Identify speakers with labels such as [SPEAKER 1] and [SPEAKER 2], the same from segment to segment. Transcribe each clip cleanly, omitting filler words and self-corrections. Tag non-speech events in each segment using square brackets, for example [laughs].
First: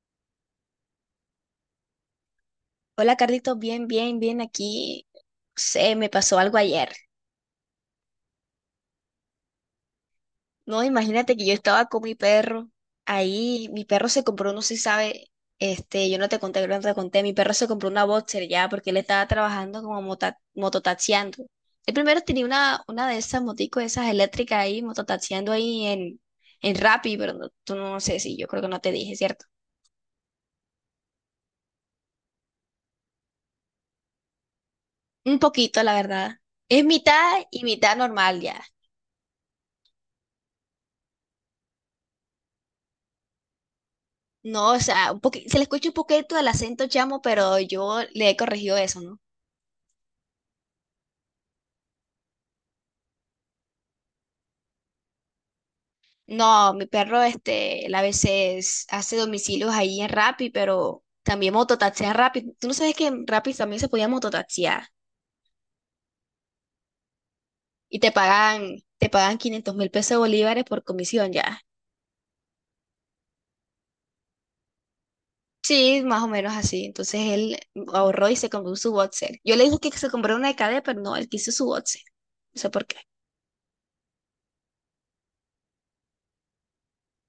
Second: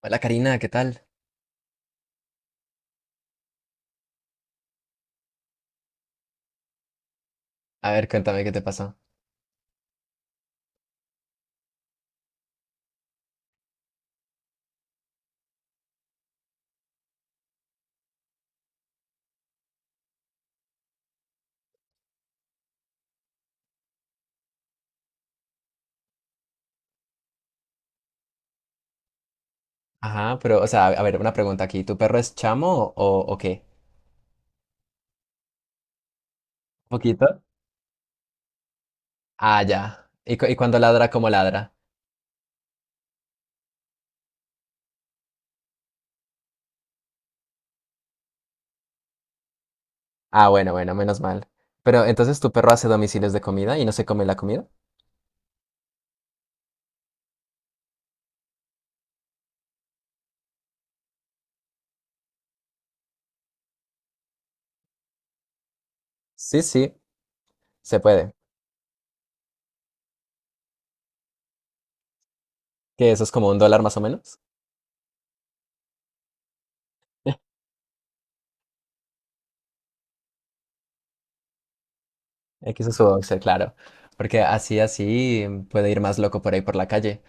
[SPEAKER 1] Hola Karina, ¿qué tal?
[SPEAKER 2] Hola Carlitos, bien, bien, bien aquí. Se me pasó algo ayer.
[SPEAKER 1] A ver, cuéntame qué te pasó.
[SPEAKER 2] No, imagínate que yo estaba con mi perro. Ahí mi perro se compró, no sé si sabe, yo no te conté, creo que no te conté, mi perro se compró una boxer ya porque él estaba trabajando como mototaxiando. El primero tenía una de esas moticos, esas eléctricas ahí, mototaxiando ahí en Rappi, pero tú no sé si yo creo que no te dije, ¿cierto?
[SPEAKER 1] Ajá, pero, o sea, a ver, una pregunta aquí. ¿Tu perro es chamo o qué?
[SPEAKER 2] Un poquito, la verdad. Es
[SPEAKER 1] ¿Un poquito?
[SPEAKER 2] mitad y mitad normal ya.
[SPEAKER 1] Ah, ya. ¿Y cuando ladra, cómo ladra?
[SPEAKER 2] No, o sea, se le escucha un poquito el acento chamo, pero yo le he corregido eso, ¿no?
[SPEAKER 1] Ah, bueno, bueno, menos mal. ¿Pero entonces tu perro hace domicilios de comida y no se come la comida?
[SPEAKER 2] No, mi perro, él a veces hace domicilios ahí en Rappi, pero también mototaxea en Rappi. ¿Tú no sabes que en Rappi también se podía mototaxear?
[SPEAKER 1] Sí, sí, se
[SPEAKER 2] Y te
[SPEAKER 1] puede.
[SPEAKER 2] pagan, te pagan 500 mil pesos de bolívares por comisión ya.
[SPEAKER 1] Que eso es como un dólar más o menos.
[SPEAKER 2] Sí, más o menos así. Entonces él
[SPEAKER 1] [laughs]
[SPEAKER 2] ahorró y se compró su boxer. Yo le dije que se compró una de cadena, pero no, él quiso su boxer. No sé
[SPEAKER 1] X
[SPEAKER 2] por
[SPEAKER 1] es
[SPEAKER 2] qué.
[SPEAKER 1] su boxer, claro. Porque así, así puede ir más loco por ahí por la calle.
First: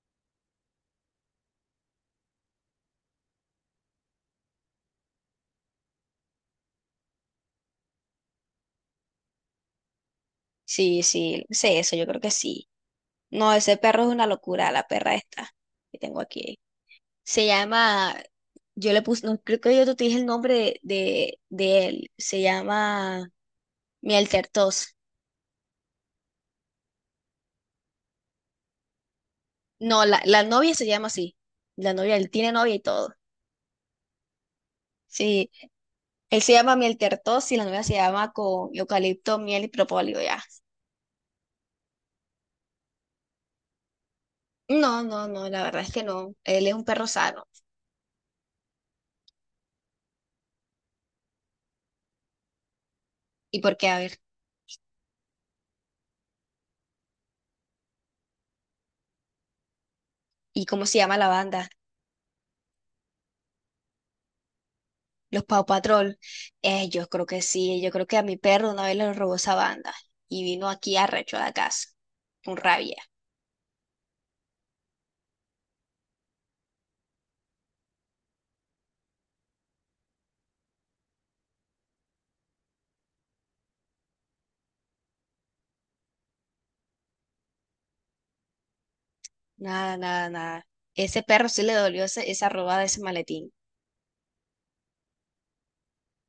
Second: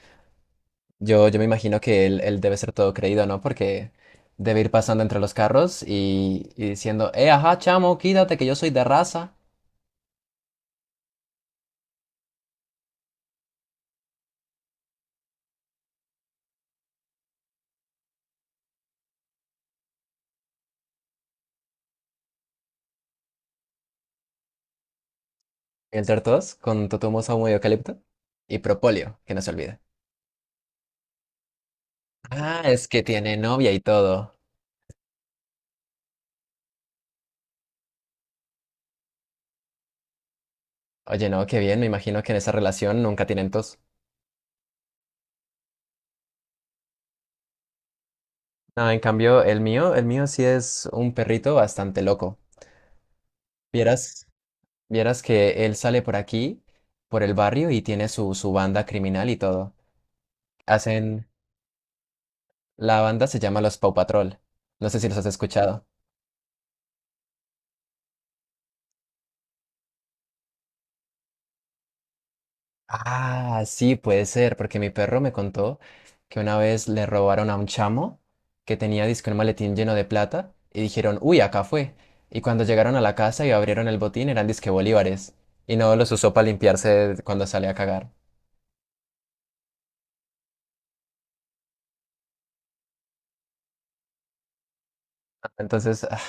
[SPEAKER 1] Yo me imagino que él debe ser todo creído, ¿no? Porque debe ir pasando entre los carros y diciendo, ajá, chamo, quítate que yo soy de raza.
[SPEAKER 2] Sí, sí, sé eso, yo creo que sí. No, ese perro es una locura, la perra esta que tengo aquí. Se llama, yo le puse, no, creo que yo te dije el nombre de él. Se llama miel tertos.
[SPEAKER 1] Y entre todos, con totumoso humo de eucalipto y propóleo, que no se olvide.
[SPEAKER 2] No, la novia se llama así. La novia, él tiene
[SPEAKER 1] Ah,
[SPEAKER 2] novia y
[SPEAKER 1] es que
[SPEAKER 2] todo.
[SPEAKER 1] tiene novia y todo.
[SPEAKER 2] Sí, él se llama miel tertos y la novia se llama con eucalipto, miel y propóleo ya.
[SPEAKER 1] Oye, no, qué bien, me imagino que en esa relación nunca tienen tos.
[SPEAKER 2] No, no, no, la verdad es que no. Él es un perro sano.
[SPEAKER 1] No, en cambio, el mío sí es un perrito bastante loco.
[SPEAKER 2] ¿Y por qué? A ver,
[SPEAKER 1] Vieras, vieras que él sale por aquí, por el barrio y tiene su banda criminal y todo.
[SPEAKER 2] ¿y cómo se llama
[SPEAKER 1] Hacen.
[SPEAKER 2] la banda?
[SPEAKER 1] La banda se llama Los Paw Patrol. No sé si los has
[SPEAKER 2] Los Paw
[SPEAKER 1] escuchado.
[SPEAKER 2] Patrol. Yo creo que sí, yo creo que a mi perro una vez le robó esa banda y vino aquí arrecho a la casa, con rabia.
[SPEAKER 1] Ah, sí, puede ser, porque mi perro me contó que una vez le robaron a un chamo que tenía disque un maletín lleno de plata y dijeron, uy, acá fue. Y cuando llegaron a la casa y abrieron el botín eran disque bolívares y no los usó para limpiarse cuando sale a cagar.
[SPEAKER 2] Nada, nada, nada. Ese perro sí le dolió esa robada de ese maletín.
[SPEAKER 1] Entonces,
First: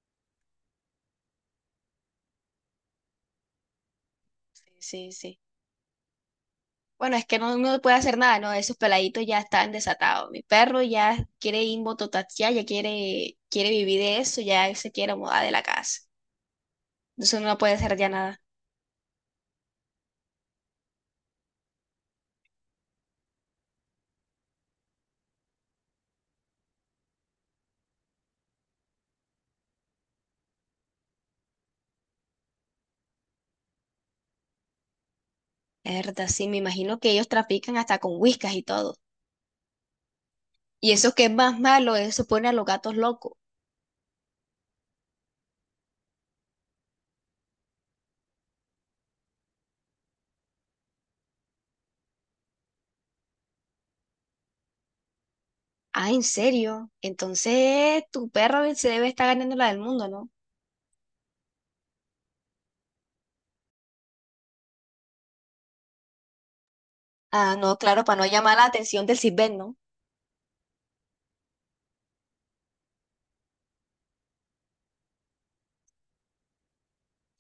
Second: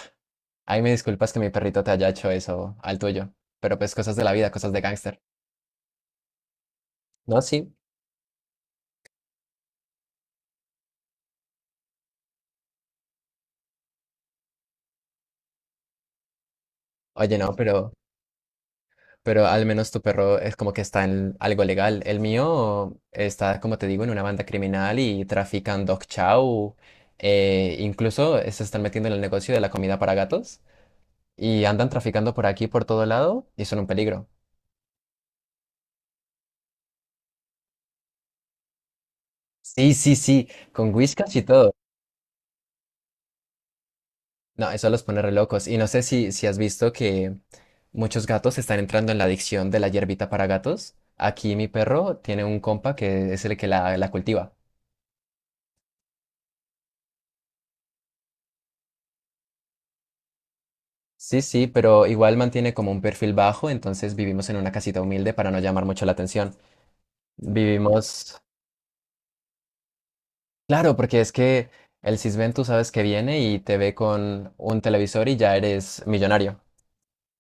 [SPEAKER 1] ahí me disculpas que mi perrito te haya hecho eso al tuyo, pero pues cosas de la vida, cosas de
[SPEAKER 2] Sí, sí,
[SPEAKER 1] gángster.
[SPEAKER 2] sí. Bueno, es que
[SPEAKER 1] No,
[SPEAKER 2] no,
[SPEAKER 1] sí.
[SPEAKER 2] no puede hacer nada, ¿no? Esos peladitos ya están desatados. Mi perro ya quiere invototaxiar, ya quiere vivir de eso, ya se quiere mudar de la casa.
[SPEAKER 1] Oye,
[SPEAKER 2] Entonces uno
[SPEAKER 1] no,
[SPEAKER 2] no puede
[SPEAKER 1] pero.
[SPEAKER 2] hacer ya nada.
[SPEAKER 1] Pero al menos tu perro es como que está en algo legal. El mío está, como te digo, en una banda criminal y trafican dog chow. Incluso se están metiendo en el negocio de la comida para gatos y andan traficando por aquí, por todo lado y son un peligro.
[SPEAKER 2] Es verdad, sí, me imagino que ellos trafican hasta con whiskas y todo.
[SPEAKER 1] Sí, sí, sí,
[SPEAKER 2] Y
[SPEAKER 1] con
[SPEAKER 2] eso que es
[SPEAKER 1] whiskas y
[SPEAKER 2] más
[SPEAKER 1] todo.
[SPEAKER 2] malo, eso pone a los gatos locos.
[SPEAKER 1] No, eso los pone re locos. Y no sé si has visto que muchos gatos están entrando en la adicción de la hierbita para gatos. Aquí mi perro tiene un compa que es el que la cultiva.
[SPEAKER 2] Ah, ¿en serio? Entonces tu perro se debe estar ganando la del mundo, ¿no?
[SPEAKER 1] Sí, sí, pero igual mantiene como un perfil bajo, entonces vivimos en una casita humilde para no llamar mucho la atención.
[SPEAKER 2] Ah, no, claro, para no
[SPEAKER 1] Vivimos,
[SPEAKER 2] llamar la atención del Sitbén, ¿no?
[SPEAKER 1] claro, porque es que el Sisbén tú sabes que viene y te ve con un televisor y ya eres millonario.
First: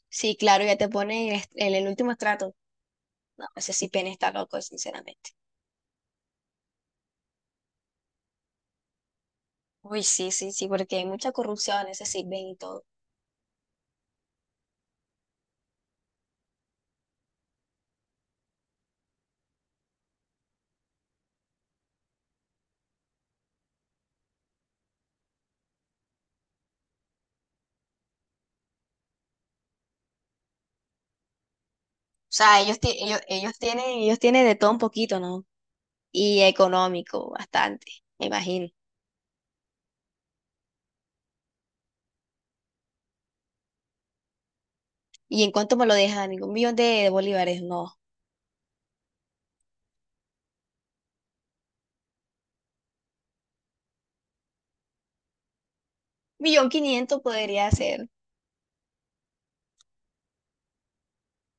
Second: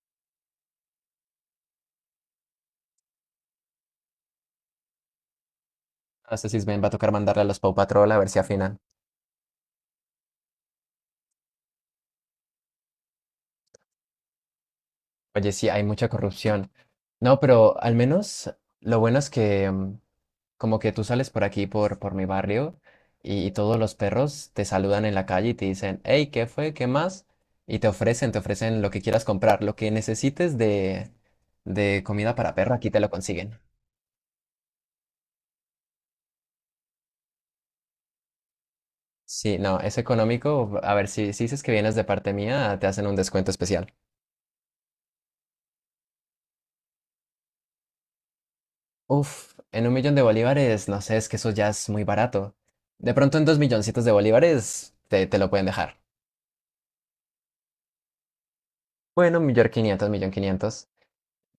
[SPEAKER 2] Sí, claro, ya te pone en en el último estrato. No, ese Sitbén está loco, sinceramente.
[SPEAKER 1] A este Sisbén va a tocar mandarle a los Paw Patrol a ver si afinan.
[SPEAKER 2] Uy, sí, sí, sí, porque hay mucha corrupción en ese Sitbén y todo. O
[SPEAKER 1] Oye, sí, hay mucha corrupción. No, pero al menos lo bueno es que como que tú sales por aquí, por mi barrio, y todos los perros te saludan en la calle y te dicen, hey, ¿qué fue? ¿Qué más? Y te ofrecen lo que quieras comprar, lo que necesites de comida para
[SPEAKER 2] sea,
[SPEAKER 1] perro,
[SPEAKER 2] ellos,
[SPEAKER 1] aquí
[SPEAKER 2] ti-
[SPEAKER 1] te lo
[SPEAKER 2] ellos,
[SPEAKER 1] consiguen.
[SPEAKER 2] ellos tienen de todo un poquito, ¿no? Y económico, bastante, me imagino.
[SPEAKER 1] Sí, no, es económico. A ver, si dices que vienes de parte mía, te hacen un descuento especial.
[SPEAKER 2] ¿Y en cuánto me lo dejan? Digo, un millón de bolívares, no.
[SPEAKER 1] Uf, en un millón de bolívares, no sé, es que eso ya es muy barato. De pronto en dos milloncitos de bolívares te lo pueden dejar.
[SPEAKER 2] Millón quinientos podría ser.
[SPEAKER 1] Bueno, un millón quinientos, millón quinientos.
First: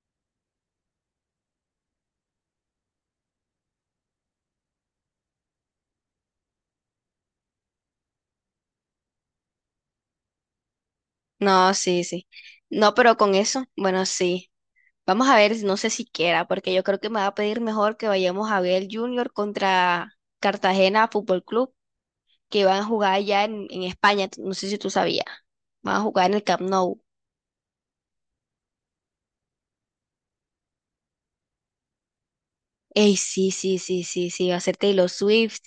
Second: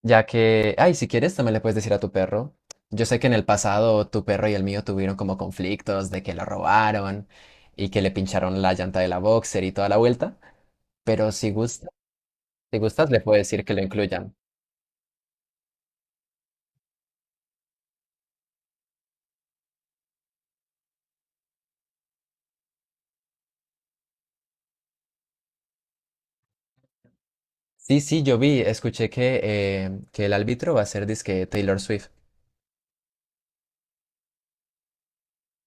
[SPEAKER 1] Ya que, ay, si quieres, también le puedes decir a tu perro. Yo sé que en el pasado tu perro y el mío tuvieron como conflictos de que lo robaron y que le pincharon la llanta de la boxer y toda la vuelta, pero
[SPEAKER 2] No, sí, sí.
[SPEAKER 1] si
[SPEAKER 2] No,
[SPEAKER 1] gustas,
[SPEAKER 2] pero
[SPEAKER 1] le
[SPEAKER 2] con
[SPEAKER 1] puedes decir
[SPEAKER 2] eso,
[SPEAKER 1] que lo
[SPEAKER 2] bueno,
[SPEAKER 1] incluyan.
[SPEAKER 2] sí. Vamos a ver, no sé si quiera, porque yo creo que me va a pedir mejor que vayamos a ver el Junior contra Cartagena Fútbol Club, que van a jugar allá en España. No sé si tú sabías. Van a jugar en el Camp Nou.
[SPEAKER 1] Sí, sí, escuché que el árbitro va a ser disque Taylor Swift.
[SPEAKER 2] Ey, sí, sí, sí, sí, sí, va a ser Taylor Swift.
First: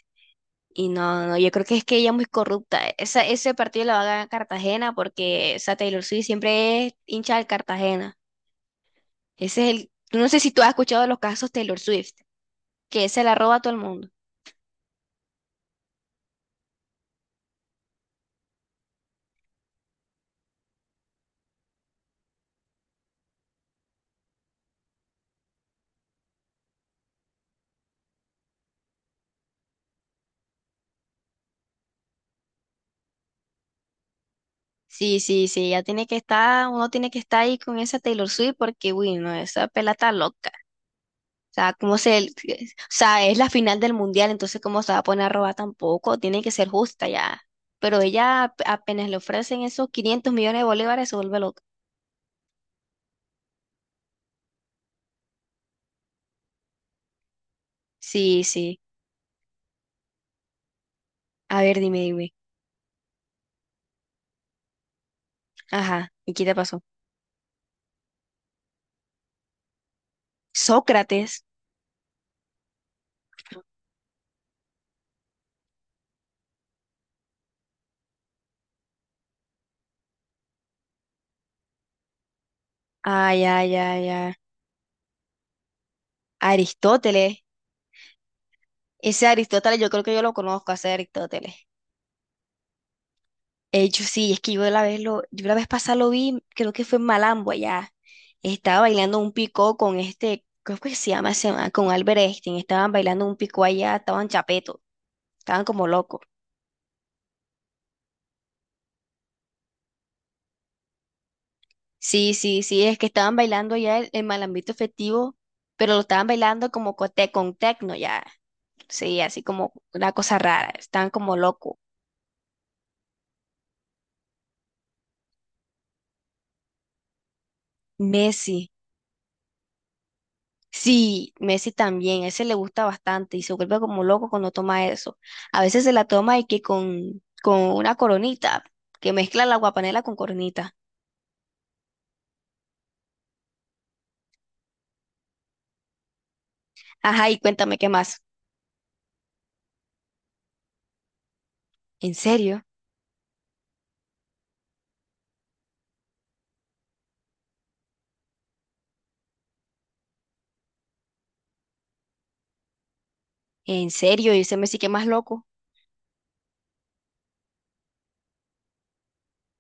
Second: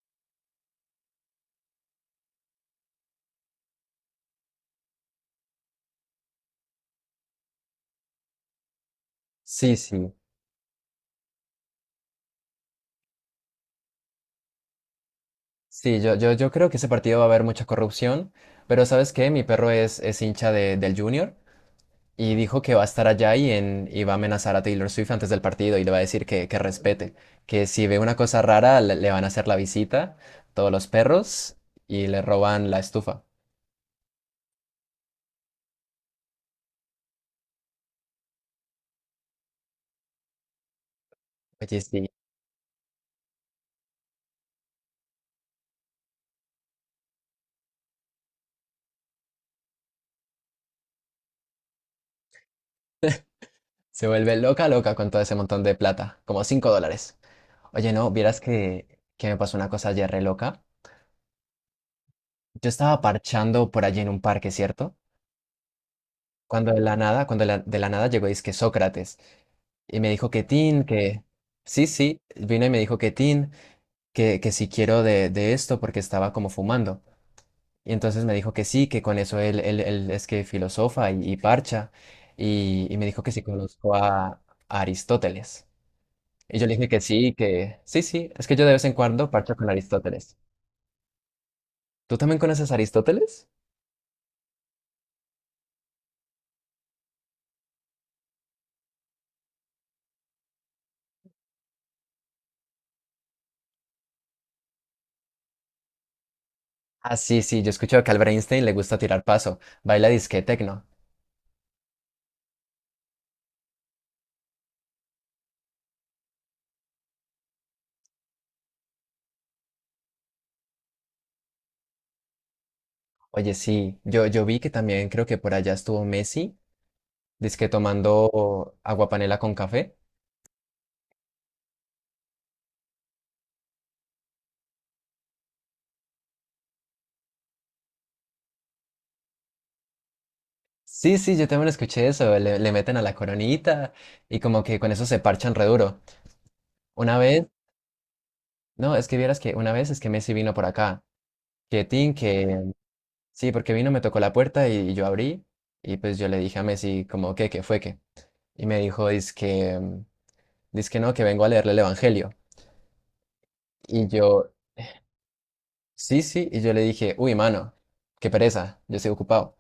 [SPEAKER 2] Y no, yo creo que es que ella es muy corrupta. Esa, ese partido lo va a ganar Cartagena porque esa Taylor Swift siempre es hincha del Cartagena. Ese
[SPEAKER 1] Sí,
[SPEAKER 2] es el.
[SPEAKER 1] sí,
[SPEAKER 2] No sé si tú has escuchado de los casos Taylor Swift, que se la roba a todo el mundo.
[SPEAKER 1] sí, yo creo que ese partido va a haber mucha corrupción, pero ¿sabes qué? Mi perro es hincha del Junior. Y dijo que va a estar allá y va a amenazar a Taylor Swift antes del partido y le va a decir que respete, que si ve una cosa rara le van a hacer la visita, todos los perros, y le roban la estufa.
[SPEAKER 2] Sí, sí, sí, ya tiene que estar, uno tiene que estar ahí con esa Taylor Swift porque, uy, no, esa pela está loca. O sea,
[SPEAKER 1] Oye, sí,
[SPEAKER 2] o sea, es la final del mundial, entonces cómo se va a poner a robar tampoco, tiene que ser justa ya. Pero ella apenas le ofrecen esos 500 millones de bolívares, se vuelve loca.
[SPEAKER 1] se vuelve loca, loca con todo ese montón de plata, como $5. Oye, no, vieras
[SPEAKER 2] Sí, sí.
[SPEAKER 1] que me pasó una cosa ayer re loca.
[SPEAKER 2] A ver, dime, dime.
[SPEAKER 1] Yo estaba parchando por allí en un parque, ¿cierto?
[SPEAKER 2] Ajá, ¿y qué te
[SPEAKER 1] Cuando de
[SPEAKER 2] pasó?
[SPEAKER 1] la nada, cuando de la, de la nada llegó, que Sócrates, y me dijo que Tin, que.
[SPEAKER 2] Sócrates.
[SPEAKER 1] Sí, sí, vino y me dijo que Tin. Que si quiero de esto porque estaba como fumando. Y entonces me dijo que sí, que con eso él es que filosofa y parcha. Y me dijo que si
[SPEAKER 2] Ay, ay,
[SPEAKER 1] conozco
[SPEAKER 2] ay, ay.
[SPEAKER 1] a Aristóteles. Y yo le dije
[SPEAKER 2] Aristóteles.
[SPEAKER 1] que sí, sí, es que yo de vez en
[SPEAKER 2] Ese
[SPEAKER 1] cuando parcho con
[SPEAKER 2] Aristóteles, yo creo que yo lo
[SPEAKER 1] Aristóteles.
[SPEAKER 2] conozco, ese Aristóteles.
[SPEAKER 1] ¿Tú también conoces a Aristóteles?
[SPEAKER 2] Yo sí, es que yo la vez pasada lo vi, creo que fue en Malambo allá. Estaba bailando un picó con creo que se llama, con Albert Einstein. Estaban bailando un picó allá, estaban chapeto, estaban como locos.
[SPEAKER 1] Ah, sí, sí, yo escucho que a Albert Einstein le gusta tirar paso, baila disque tecno.
[SPEAKER 2] Sí, sí, sí, es que estaban bailando allá el Malambito festivo, pero lo estaban bailando como con tecno ya. Sí, así como una cosa rara, estaban como locos.
[SPEAKER 1] Oye, sí, yo vi que también creo que por allá estuvo Messi, disque
[SPEAKER 2] Messi.
[SPEAKER 1] tomando agua panela con café.
[SPEAKER 2] Sí, Messi también, a ese le gusta bastante y se vuelve como loco cuando toma eso. A veces se la toma y que con una coronita, que mezcla la guapanela con coronita.
[SPEAKER 1] Sí, sí, yo también escuché eso, le meten a la coronita y como que con eso se parchan re duro. Una
[SPEAKER 2] Ajá, y
[SPEAKER 1] vez,
[SPEAKER 2] cuéntame qué más.
[SPEAKER 1] no, es que vieras que una vez es que Messi vino por acá, que Tin,
[SPEAKER 2] ¿En serio?
[SPEAKER 1] que sí, porque vino, me tocó la puerta y, yo abrí y pues yo le dije a Messi como que, ¿qué fue qué? Y me dijo, dice que, no, que vengo a leerle el Evangelio.
[SPEAKER 2] ¿En
[SPEAKER 1] Y
[SPEAKER 2] serio? ¿Y
[SPEAKER 1] yo,
[SPEAKER 2] ese Messi qué más loco?
[SPEAKER 1] sí, sí, y yo le dije, uy, mano, qué pereza, yo estoy ocupado.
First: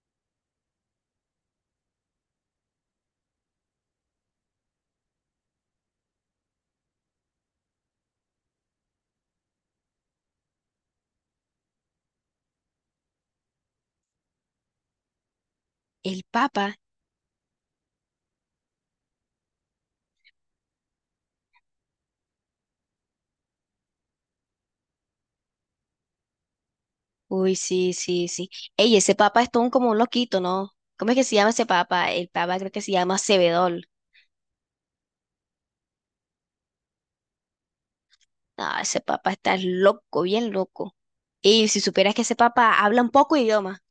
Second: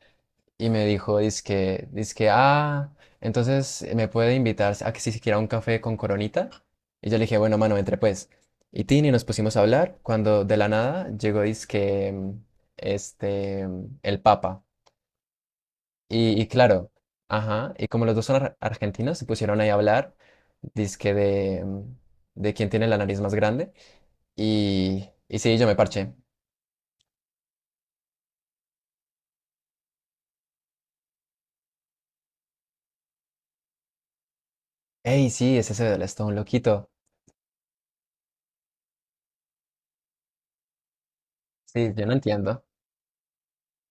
[SPEAKER 1] Y me dijo, dizque, entonces me puede invitar a que si se quiera un café con Coronita. Y yo le dije, bueno, mano, entre pues. Y Tini nos pusimos a hablar cuando de la nada llegó, dizque, el Papa.
[SPEAKER 2] ¿El
[SPEAKER 1] Y
[SPEAKER 2] Papa?
[SPEAKER 1] claro, ajá, y como los dos son argentinos, se pusieron ahí a hablar, dizque de quién tiene la nariz más grande. Y sí, yo me parché.
[SPEAKER 2] Uy, sí, sí, sí. Ey, ese Papa es todo como un loquito, ¿no? ¿Cómo es que se llama ese Papa? El Papa creo que se llama Cebedol.
[SPEAKER 1] Ey, sí, es ese del Stone, loquito.
[SPEAKER 2] Ah, ese Papa está loco, bien loco. Y si
[SPEAKER 1] Sí, yo no
[SPEAKER 2] supieras que ese
[SPEAKER 1] entiendo.
[SPEAKER 2] Papa habla un poco idioma.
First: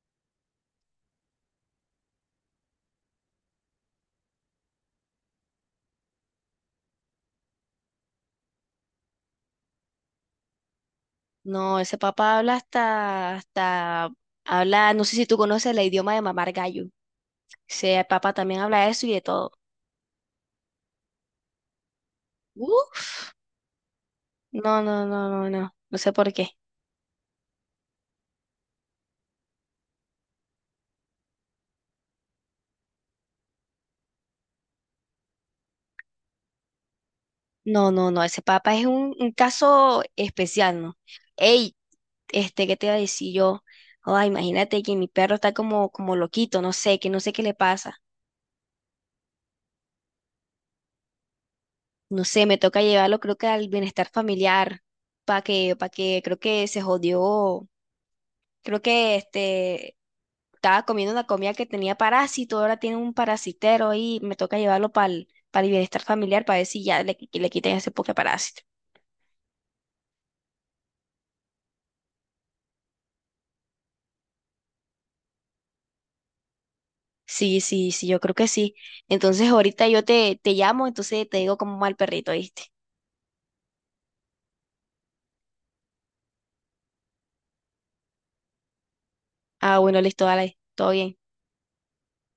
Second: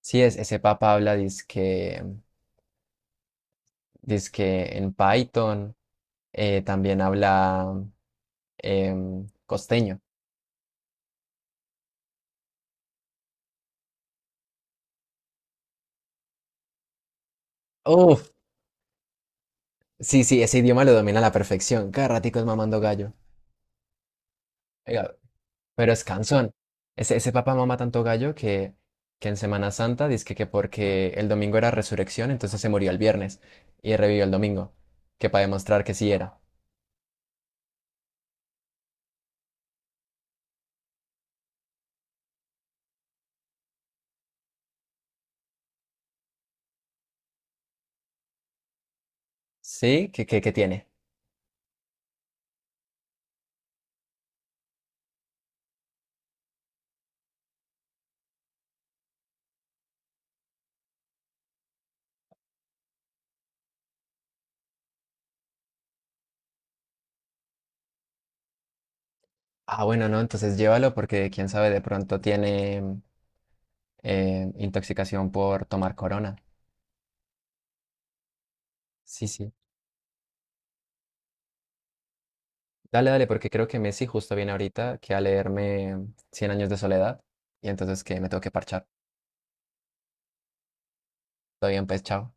[SPEAKER 1] Sí, es, ese papa habla, dice que en Python, también habla costeño.
[SPEAKER 2] No, ese papá habla hasta, habla, no sé si tú conoces el idioma de mamar gallo. Ese
[SPEAKER 1] Uf,
[SPEAKER 2] papá también habla eso y de todo.
[SPEAKER 1] sí, sí, ese idioma lo domina a la perfección. Cada ratico es mamando
[SPEAKER 2] Uf,
[SPEAKER 1] gallo.
[SPEAKER 2] no, no,
[SPEAKER 1] Oiga,
[SPEAKER 2] no, no, no,
[SPEAKER 1] pero
[SPEAKER 2] no
[SPEAKER 1] es
[SPEAKER 2] sé por qué.
[SPEAKER 1] cansón. Ese papá mama tanto gallo que en Semana Santa dice que porque el domingo era resurrección, entonces se murió el viernes y revivió el domingo, que para demostrar que sí era.
[SPEAKER 2] No, no, no, ese papá es un caso especial, ¿no? Ey, ¿qué te iba a decir yo? Ay, imagínate que mi perro está como loquito, no sé, que no sé qué le pasa.
[SPEAKER 1] ¿Sí? ¿Qué tiene?
[SPEAKER 2] No sé, me toca llevarlo creo que al bienestar familiar, creo que se jodió. Creo que estaba comiendo una comida que tenía parásito, ahora tiene un parasitero y me toca llevarlo para el bienestar familiar para ver si ya le quitan ese poke parásito.
[SPEAKER 1] Ah, bueno, no, entonces llévalo porque quién sabe, de pronto tiene intoxicación por tomar corona.
[SPEAKER 2] Sí, sí, sí, yo creo que sí.
[SPEAKER 1] Sí,
[SPEAKER 2] Entonces
[SPEAKER 1] sí.
[SPEAKER 2] ahorita yo te llamo, entonces te digo cómo va el perrito, ¿viste?
[SPEAKER 1] Dale, dale, porque creo que Messi justo viene ahorita que a leerme Cien años de soledad y entonces que me tengo que parchar.
[SPEAKER 2] Ah, bueno, listo, dale, todo bien.
[SPEAKER 1] Todo bien, pues, chao.